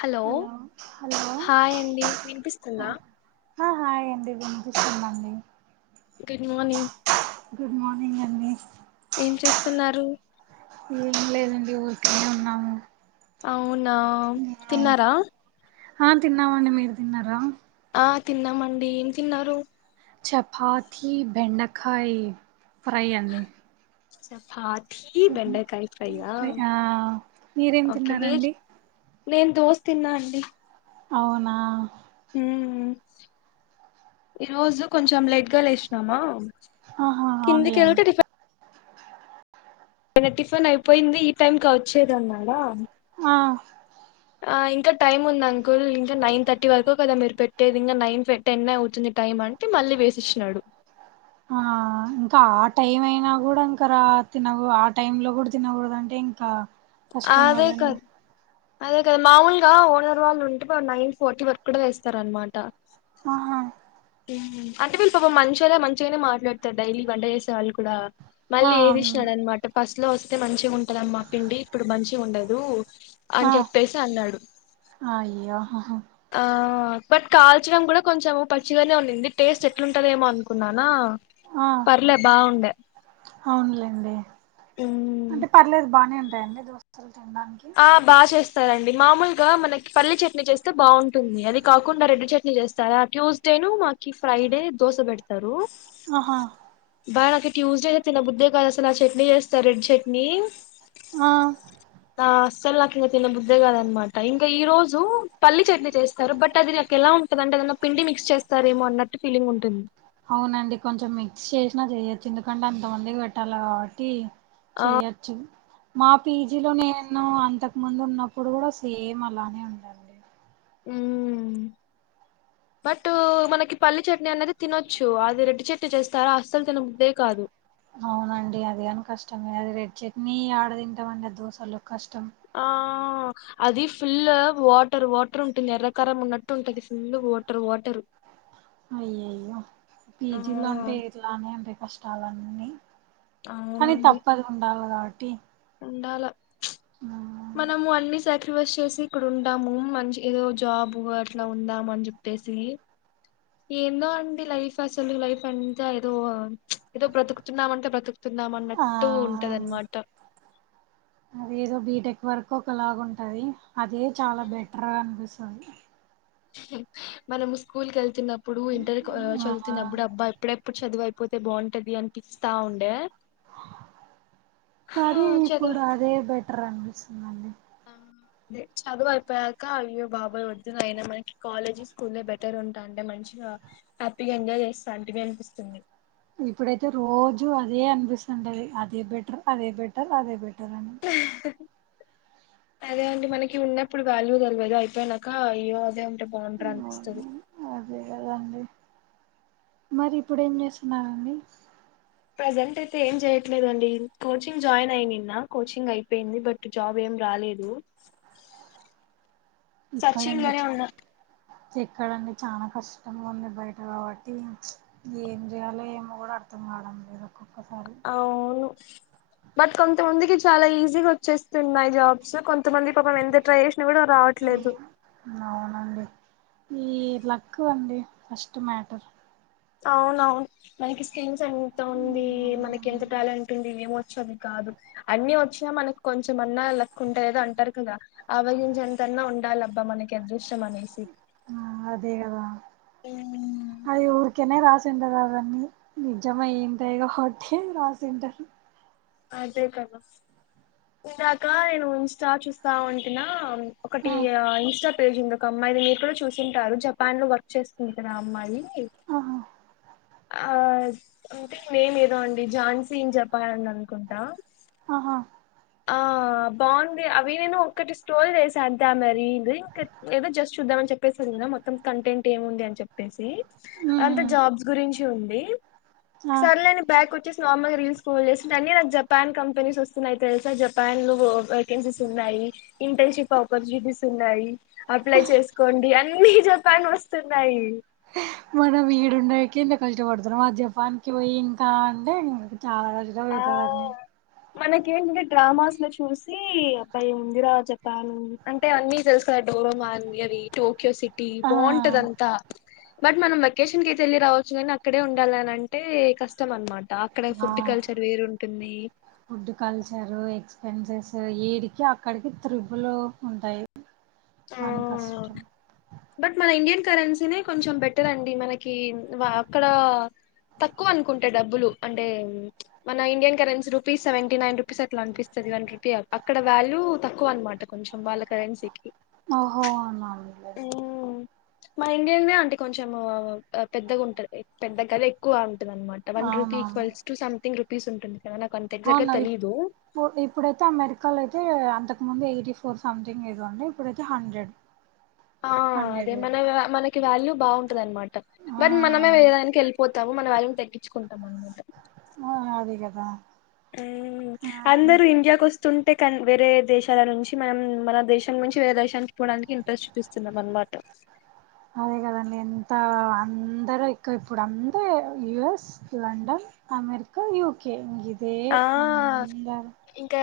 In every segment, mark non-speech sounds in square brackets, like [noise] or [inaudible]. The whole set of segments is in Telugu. హలో హాయ్ అండి వినిపిస్తుందా ఆ హాయండి వినిపిస్తుందండి గుడ్ మార్నింగ్ గుడ్ మార్నింగ్ అండి ఏం చేస్తున్నారు ఏం లేదండి ఊ తిన్నాము అవునా తిన్నారా ఆ తిన్నామండి మీరు తిన్నారా ఆ తిన్నామండి ఏం తిన్నారు చపాతి బెండకాయ ఫ్రై అండి చపాత్ తి బెండకాయ్ ఫ్రై ఆ మీరేం ఓకే మీర్ తిన్నారండి నేను దోస తిన్నా అండి అవునా మ్ ఈ రోజు కొంచెం లేట్గా లేసినామా ఆహా కిందికి అవునులేండి ఆ టిఫిన్ అయిపోయింది ఈ టైమ్కి వచ్చేదన్నాడా ఆ అ ఇంకా టైమ్ ఉంది అంకుల్ ఇంకా నైన్ థర్టీ వరకు కదా మీరు పెట్టేది ఇంకా నైన్ టెన్ ఎ అవుతుంది టైం అంటే మళ్ళీ వేసిచ్చినాడు ఆ ఇంకా ఆ టైం అయినా కూడా ఇంకా రా తిన ఆ టైమ్ లో కూడా తినకూడదు అంటే ఇంకా అదే కష్టమదైనా కదా అదే కదా మామూలుగా ఓనర్ వాళ్ళు ఉంటే వాళ్ళు నైన్ ఫోార్టీ వరకు కూడా వేస్తారన్నమాట ఆహా అంటే వీళ్ళు పాపం మంచోళ్ళే మంచిగానే మాట్లాడుతారు డైలీ వంట చేేసే వాళ్ళు కూడా ఆ మళ్ళీ ఏపిచ్చినాడన్నమాట ఫస్ట్ లో వస్తే మంచిగా ఉంటదమ్మా పిండి ఇప్పుడు మంచిగా ఉండదు ఆ అని చెప్పేసి అన్నాడు అయ్యో ఆహా ఆ బట్ కాల్చడం కూడా కొంచెం పచ్చిగానే ఉనింది టేస్ట్ అట్లుంటదేమో అనుకున్నానా ఆ పర్లే బాగుండే అవునులేండి ఉమ్, అంటే పర్లేదు బానే ఉంటాయండి దోసలు అవునా అండి సరే అండి మామూలుగా మనకి పల్లి చట్నీ చేస్తే బాగుంటుంది అది కాకుండా రెడ్డు చట్నీ చేస్తారా ట్యూస్డేను మాకి ఫ్రైడే దోశ పెడుతారు ఆహా బా నాక్ ట్యూస్డే తిన్న బుద్దే కాదసాలు అసలు ఆ చట్నీ చేస్తారు రెడ్ చట్నీ ఆ అ అస్సలు నాకు ఇంకా తిన్నబుద్ధే కదనమాట ఇంకా ఈ రోజు పల్లి చట్నీ చేస్తారు బట్ అది ఎలా ఉంటదంటే ఏదన్న పిండి మిక్స్ చేస్తారేమో అన్నట్టు ఫీలింగ్ ఉంటుంది అవునండి కొంచెం మిక్స్ చేసినా చెయోచ్చు ఎందుకంటే అంతమందికి పెట్టాలే కాబట్టి ఆ చేయ్యచ్చు మా పీజీలో నేను అంతకు ముందున్నప్పుడు కూడా సేమ్ అలానే ఉందండి ఉ [unintelligible] బట్ మనకి పల్లి చట్నీ అన్నది తినొచ్చు అది రెడ్డ్ చట్నీ చేస్తార్ అస్సలు తినబుద్దె కాదు అవునండి అది కాని కష్టమే అది రెడ్ చెట్నీ ఆడ తింటమండి దోసలో కష్టం ఆ అది ఫుల్లు వాటర్ వాటర్ ఉంటుంది ఎర్రకారం ఉన్నట్టు ఉంటది ఫుల్లు వోటర్ వాటర్ అయ్యయ్యో ఆ పీజీలో అంటే ఎట్లానే అంటే కష్టాలన్నీ కానీ అవునండి తప్పద్ ఉండాలే కాబట్టి ఉండాల చ్ మనము అన్నిస్ సాక్రిఫైస్ చేసి ఇక్కడుంటాము మంచి ఏదో జాబు అట్లా ఉందాము అన్ చెప్పేసి ఏందో అండి లైఫ్ అసలు లైఫ్ అంత ఏదో ఏదో బ్రతుకుతున్నామంటే బ్రతుకుత్ ఆ తున్నామన్నట్టు ఉంటదన్మాట అదేదో బీటెక్ వరకు ఒకలాగు ఉంటది అదే చాలా బెటర్ గా అనిపిస్ మనము స్కూల్కెళ్తున్నప్పుడు ఇంటర్ ఆ చదువుతున్నప్పుడు అబ్బా ఎప్పుడెప్పుడు చదువు అయి పోతే బాగుంటది అనిపిస్తా ఉండే హా కాని చదువు ఇప్పుడదే బెటర్ అనిపిస్తుందండి అదే చదువు అయిపోయాక అయ్యో బాబాయ్ వద్దునయనా మనకి కాలేజీ స్కూల్లే బెటర్ ఉంటాండే మంచిగా హ్యాపీగా ఎంజాయ్ చేస్తాంటిమి అనిపిస్తుంది ఇప్పుడైతే రోజు అదే అనిపిస్తుంటది అదే బెటర్ అదే బెటర్ అదే బెటర్ అని అహ్హ్ హ హ అదే అండి మనకి ఉన్నప్పుడు వాల్యూ తెల్వది అయిపోయానాక ఇయ్యో అదే ఉం ఉంటే బాగుంట్రా అనిపిస్తది అదే కదండి మరి ఇప్పుడేం చేస్తున్నారండి ప్రజెంట్ అయితే ఏం చేయట్లేదండి కోచింగ్ జాయిన్ అయి నిన్న కోచింగ్ అయిపోయింది బట్ జాబ్ ఏం రాలేదు [unintelligible] సచ్చి ఇక్కడండి ఇండ్లనే ఉన్న ఎక్కడండి చానా కష్టం ఉంది బయట కాబట్టి ఏం చేయాలో ఏమో కూడా అర్ అర్దం కావడం లేదూ అవును బట్ కొంతమందికి చాలా ఈజీగోచ్చేస్తున్నాయి జాబ్స్ కొంత్ కొంతమంది పాపం ఎంత ట్రై చేసినా కూడా రావట్లేదు అవునండి ఈ లక్కు అండి ఫస్ట్ మ్యాటర్ అవునవును మనకి స్కీల్స్ ఎంత ఉంది మనకి ఎంత టాలెంట్ ఉంది ఇవేం ద్ క్షమి కాదు అన్ని వచ్చినా మనకు కొంచెంమన్నా లక్కుంటేదో అంటారు కదా అవగించంత అయిన ఉండాలబ్బా మనకి అద్రుష్ ఆ అదేగదా అది ఊరికనే రాస్ ఎండ్లగాదని నిజమయిన్దేదో కొట్టి రాసింటారు అదే కదా ఇందాక నేను ఇంస్టా చూస్తా ఉంటినా ఒకటి ఆ ఇన్స్టా పేజ్ ఉందోక్ ఒక అమ్మాయిది మీరు కూడా చూసింటారు జపాన్ లో వర్క్ చేస్తుంటది ఆ అమ్మాయి ఆహ ఆ అంటే నేమ్ ఏదో అండి ఝాన్సీన్ జపాన్ అని అనుకుంటా ఆహా ఆ బాగుంది అవి నేను ఒక్కటి స్టోరీ జేసా అంతే ఆమె రీల్ ఇంక ఏదో జస్ట్ చూద్దామని చెప్పేసి యిన మొత్తం కంటెంట్ ఏముంది అని చెప్పేసి ఉమ్, అదంత ఉమ్, జాబ్స్ గురించి ఉంది ఆ. సర్లే నేను బ్యాక్ వచ్చేసి నార్మల్గా రీల్స్ స్క్రోల్ చేస్తుంటే అన్నీ నాకు జపాన్ కంపెనీస్ వస్తున్నాయి తెలుసా జపాన్ లో వేకెన్సీస్ ఉన్నాయి ఇంటర్న్షిప్ అప్పర్క్యూనిటీస్ ఉన్నాయి అప్లై చేసుకోండి అన్ని జపాన్ వస్తున్నాయి మనం ఈడుండకి ఇంత కష్టం పడుతున్నా ఆ జపాన్ కి పోయి ఇంకా అంటే చాలా రోజులు అవుతుంది [unintelligible] మనకేంటంటే డ్రామాస్ లో చూసి అబ్బాయిఎమ్ ఉందిరా జపాన్ అంటే అన్నిీ తెలుస్త డోర [unintelligible] నా న్వి [unintelligible] టోక్యో సిటీ ఆ బావుంటది అంతా బట్ మనం వెకేషన్ కి ఆయితే వెళ్లి రావచ్చు కాని అక్కడే ఉండాలిని అంటే కష్టం అనమాట అక్కడే ఆ ఫుడ్ కల్చర్ వేరు ఉంటుంది వెంచర్స్ ఇడికి అక్కడికి త్రిబులు ఉంటాయి ఆ కానీ కష్టం బట్ మన ఇండియన్ కరెన్సీనే కొంచెం బెటర్ అండి మనకి అక్కడ తక్కువ అనుకుంట డబ్బులు అంటే మన Indian currency rupees seventy nine rupees అట్లా అనిపిస్తది అక్కడ వాల్యూ తక్కువ అనమాట కొంచెం వాళ్ళ కరెన్సీకి ఓహో మా ఇండియే అంటే కొంచెం పెద్దగా ఉంటంది పెద్ద కదా ఎక్కువ అ [unintelligible] మాట one rupee equals to something rupees ఉంటుంది కదా నాకు అంత ఎగ్జాక్ట్ గా అవునా ఇ తెలీదు ఇప్పుడైతే అమెరికాలో అయితే అంత ముందు ఎయిటీ ఫోర్ సంథింగ్ ఎదో అంటే ఇప్పుడైతే హండ్రెడ్ ఆ అదే హండ్రెడ్ మన మనకి వాల్యూ బాగుంటది అనమాట ఆ బట్ మనమే ఏదానికి వెళ్ళిపోతు మనంళ్ళని తగ్గించుకుంటాం అన్నమాట [unintelligible] ఆ అదే కదా ఉం ఆ అందరు ఇండియాకు వస్తుంటే కానీ వేరే దేశాల నుంచి మనం మన దేశం నుంచి వేరే దేశానికి పోడానికి ఇంట్రెస్ట్ చూపిస్తున్నాం అన్నమాట అందరు ఇకా ఇప్పుడు అందర్ యుఎస్ లండన్ అమెరికా యూకే ఇదే ఆ అందరు ఇంకా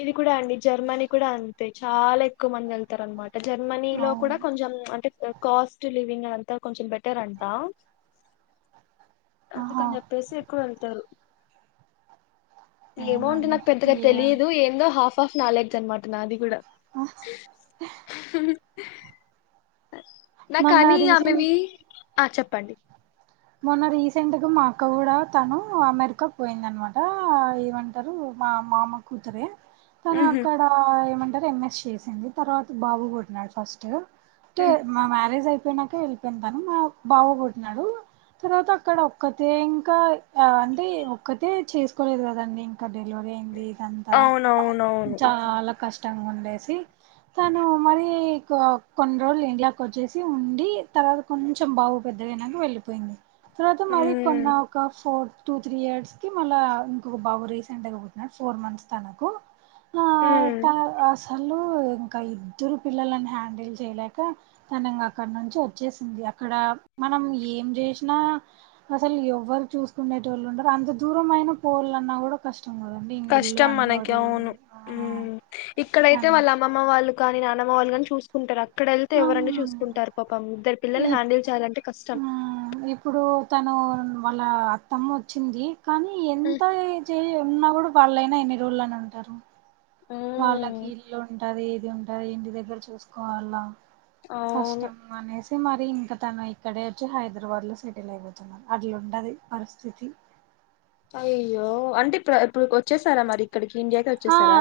ఇది కూడా అండి జర్మనీ కూడా అంతే చాలా ఎక్కువ మంది వెళ్తారు అనమాట జర్మనీ లో కూడా అవును కొంచెం అంటే కాస్ట్ లివింగ్ కొంచెం బెటర్ అంటా ఆహా అందుకని చెప్పేసి ఎక్కువ వెళ్తారు ఏమో అండి అవునండి నాకు పెద్దగా ఏం తెలియదు ఏందో హాఫ్ హాఫ్ నాలర్డ్జ్ అనమాట నాది కూడా ఆ నాకు మొన్న కానీ ఆమెవీ రీసెంట్ ఆ చెప్పండి మొన్న రీసెంట్గా మా అక్క కూడా తను అమెరికాకు పోయింద అనమాట ఏమంటారు మా మామ కూతురే తను ఉహు, అక్కడ ఏమంటారు ఎంఎస్ చేసింది తర్వాత బాబు పుట్టి నాడు ఫస్ట్ అంటే ఉమ్, మా మ్యారేజ్ అయిపోయినాకే వెళ్ళిపోయింది తను మా బాబు పుట్టి నాడు తర్వాత అక్కడ ఒక్కతే ఇంకా అంటే ఒక్కతే చేసుకోలేదు కదండి ఇంక డెలివరీ అయింది ఇదంతా అవునవునవును చాలా కష్టంగా ఉండేసి తను మరి కొన్ని రోజులు ఇండియా కి వచ్చేసి ఉండి తర్వాత కొంచెం బాబు పెద్దగయినాక వెళ్లి పోయింది తర్వాత మరి ఉమ్ కొన్న ఒక్క ఫో టూ త్రీ ఇయర్స్ కి మళ్ళా ఇంకొక బాబు రీసెంట్ గా పుట్టిన్నాడు ఫోర్ మంత్స్ తనకు ఉమ్ [unintelligible] తనూ ఇంకా ఇద్దరు పిల్లని హ్యాండిల్ చేయలేక తను అక్కడ నుంచి వచ్చేసింది అక్కడ మనం ఏం చేసినా అసలు ఎవరు చూసుకునే వాళ్ళు ఉండరు అంత దూరం అయినా పోవలన్నా కూడా కష్టం కష్టం మనకి అవును ఉమ్ ఇక్కడైతే వాళ్ళ అమ్మమ్మ [unintelligible] వాళ్ళు కానీ నాన్నమ్మ వాళ్ళు చూసుకుంటారు అక్కడ వెళ్తే ఆ ఎవరని చూసుకుంటారు పాపం ఇద్దరు ఈ పిల్లల్ని హ్యాండీల్ చేయాలంటే కష్టం ఇప్పుడు తను వాళ్ళ అత్తమ్మ వచ్చింది కానీ ఉమ్ ఎంత చేయి ఉన్నా కూడా వాళ్ళయినా ఎన్ని రోజులని ఉంటారు వాళ్ళకి ఉమ్, ఇల్లు ఉంటది ఏది ఉంటది ఇంటి దగ్గర చూసుకోవాలా అవును కష్టం మనే తే మరి ఇంకా తను ఇక్కడే వచ్చి హైదరాబాద్ లో సెటిల్ అయిపోతున్నా అట్లుండది పరిస్థితి అయ్యో అంటే ఇప్పుడు ఇప్పుడు వచ్చేసారా మరి ఇక్కడికి ఇండియాకి ఆ వచ్చేసారా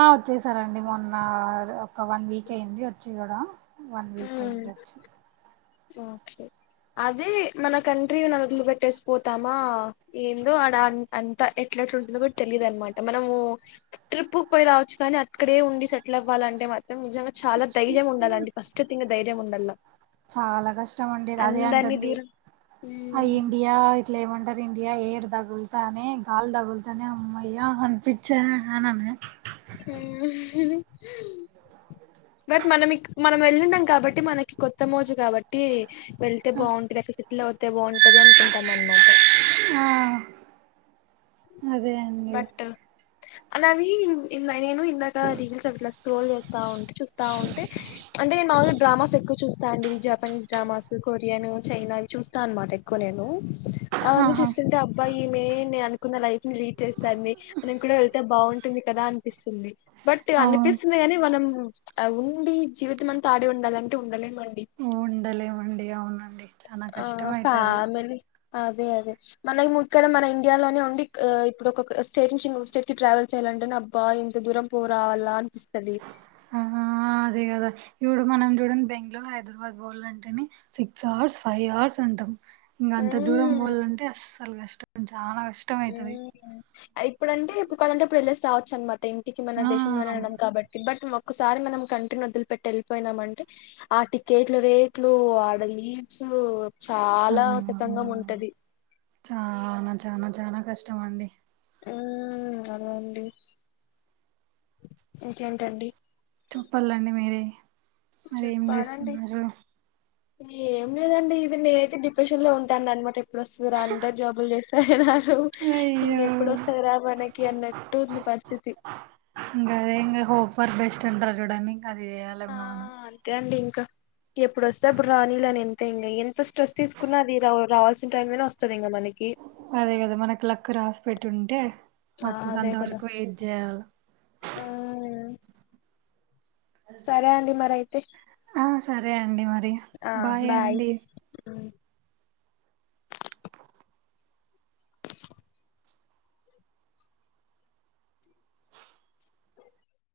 ఆ వచ్చేసారండి మొన్న ఒక వన్ వీక్ అయింది వచ్చి కూడా వన్ వీక్ అయి ఉమ్ ఉండొచ్చు ఓకే అదే మన కంట్రీని వదులు పెట్టేసి పోతామా ఏందో ఆడ అంత ఎ టుందో కూడా తెలీయదు అనమాట మనము ట్రిప్ పోయి రావచ్చు కానీ అక్కడే ఉండి సెటిల్ అవ్వాలంటే నిజంగా చాలా దైర్యం ఉండాలండి ఫస్ట్ థింగ్ ధైర్యం ఉండాల చాలా కష్టం అండి అదే అందరినీ అంటుంది దూరం ఆ ఉమ్. ఇండియా ఇట్లా ఏమంటారు ఇండియా ఏడు తగులుతా అని గాలి తగులుతాని అమ్మయ అనిపించ అనని ఆ బట్ మనం మనం వెళ్ళినం కాబట్టి మనకి కొత్త మోజు కాబట్టి వెళ్తే బాగుంటుంది అక్క సేటిల్ అవుతే బాగుంటది అనుకుంటాం అనమాట ఆ అదే అండి బట్ అలావి ఇల నేను ఇందాక రీల్స్ అట్లా స్క్రోల్ చేస్తా ఉంటే చూస్తా ఉంటే అంటే నేను మామూలుగా డ్రామాస్ ఎక్కువ చూస్తా చూస్తా అండివి జాపనీస్ డ్రామాస్ కొరియను చైనా ఇవి చూస్తా అన్నమాట ఎక్కువ నేను అవన్నీ ఆహా చూస్తూ ఉంటే అబ్బా యిమె నేను అనుకున్న లైఫ్ ని లీడ్ చేస్తాని మనం కూడా వెళ్తే బాగుంటుంది కదా అనిపిస్తుంది బట్ అవును అనిపిస్తుంది ని మనం ఉండి జీవితం అంతా ఆడే ఉండాలంటే ఉండలేం ఉండలేమండి అవునండి చనా ఆ కష్టం అయితది ఫ్యామిలీ అదే అదే మనకి ఇక్కడ మన ఇండియాలోనే ఉ ఇప్పుడు ఒక స్టేట్ నుంచి ఇంకో స్టేట్ కి ట్రావెల్ చెయాలంటే అబ్బా ఎంత దూరం పోరావాలా అనిపిస్తంది ఆ అదే కదా ఇపుడు మనం చూడండి బెంగళూరు హైదరాబాద్ పోవాలంటేనే అంటేనే సిక్స్ అవర్స్ ఫైవ్ అవర్స్ అంటాం ఇంకా అంత దూరం ఉమ్ పోవలంటే అ అసలు కష్టం చాలా కష్టం అయితది ఇప్పుడంటే ఇప్పుడు కొదంటే ఇప్పుడు వెళ్ళేసి రావచ్చు అనమాట ఇంటికి మన ఆ దేశంలోనే ఉన్నాం కాబట్టి బట్ ఒకసారి మనం కంట్రీ ను వదిలిప పెట్టీ వెళ్ళిపోయినామ అంటే ఆ టికెట్లు రేట్లు ఆడ లివ్స్ కు ఆ చాలా కతంగం ఉంటది చానా చానా చానా కష్టం అండి ఉ అదండి ఇంకేంటండి చెప్పాలండి మీరే మరీ ఏం చెప్పాలండి చేస్తున్నారు ఏం లేదండి ఇది నేనైతే డిప్రెషన్ లో ఉంటా అం అనమాట ఎప్పుడు వస్తుంది రా అందరు జాబులు చేస్త తేరారు అయ్యో ఇంకెప్పుడు వస్తుంది రాబనకి అన్నట్టు ఉంది పరిస్థితి ఇందే ఇంకా హోప్ ఫర్ బస్ట్ అంటారు చుడాండి ఇంకా అది చేయాలి ఏమో మనం ఎప్పుడు వస్తే అప్పుడు రానీలే అని ఎంత ఇంకా ఎంత స్ట్రెస్ తీసుకున్నా అది రావాల్సిన టైం లోనే వస్తుంది అదే కదా మనకు లక్ రాసి పెట్టు ఉంటే ఆ అప్పుడు అదే కదా అంతవరకు వెయిట్ చేయాలా ఉమ్, సరే అండి మరి అయితే ఆ సరే అండి మరి బాయ్ అండి ఉమ్.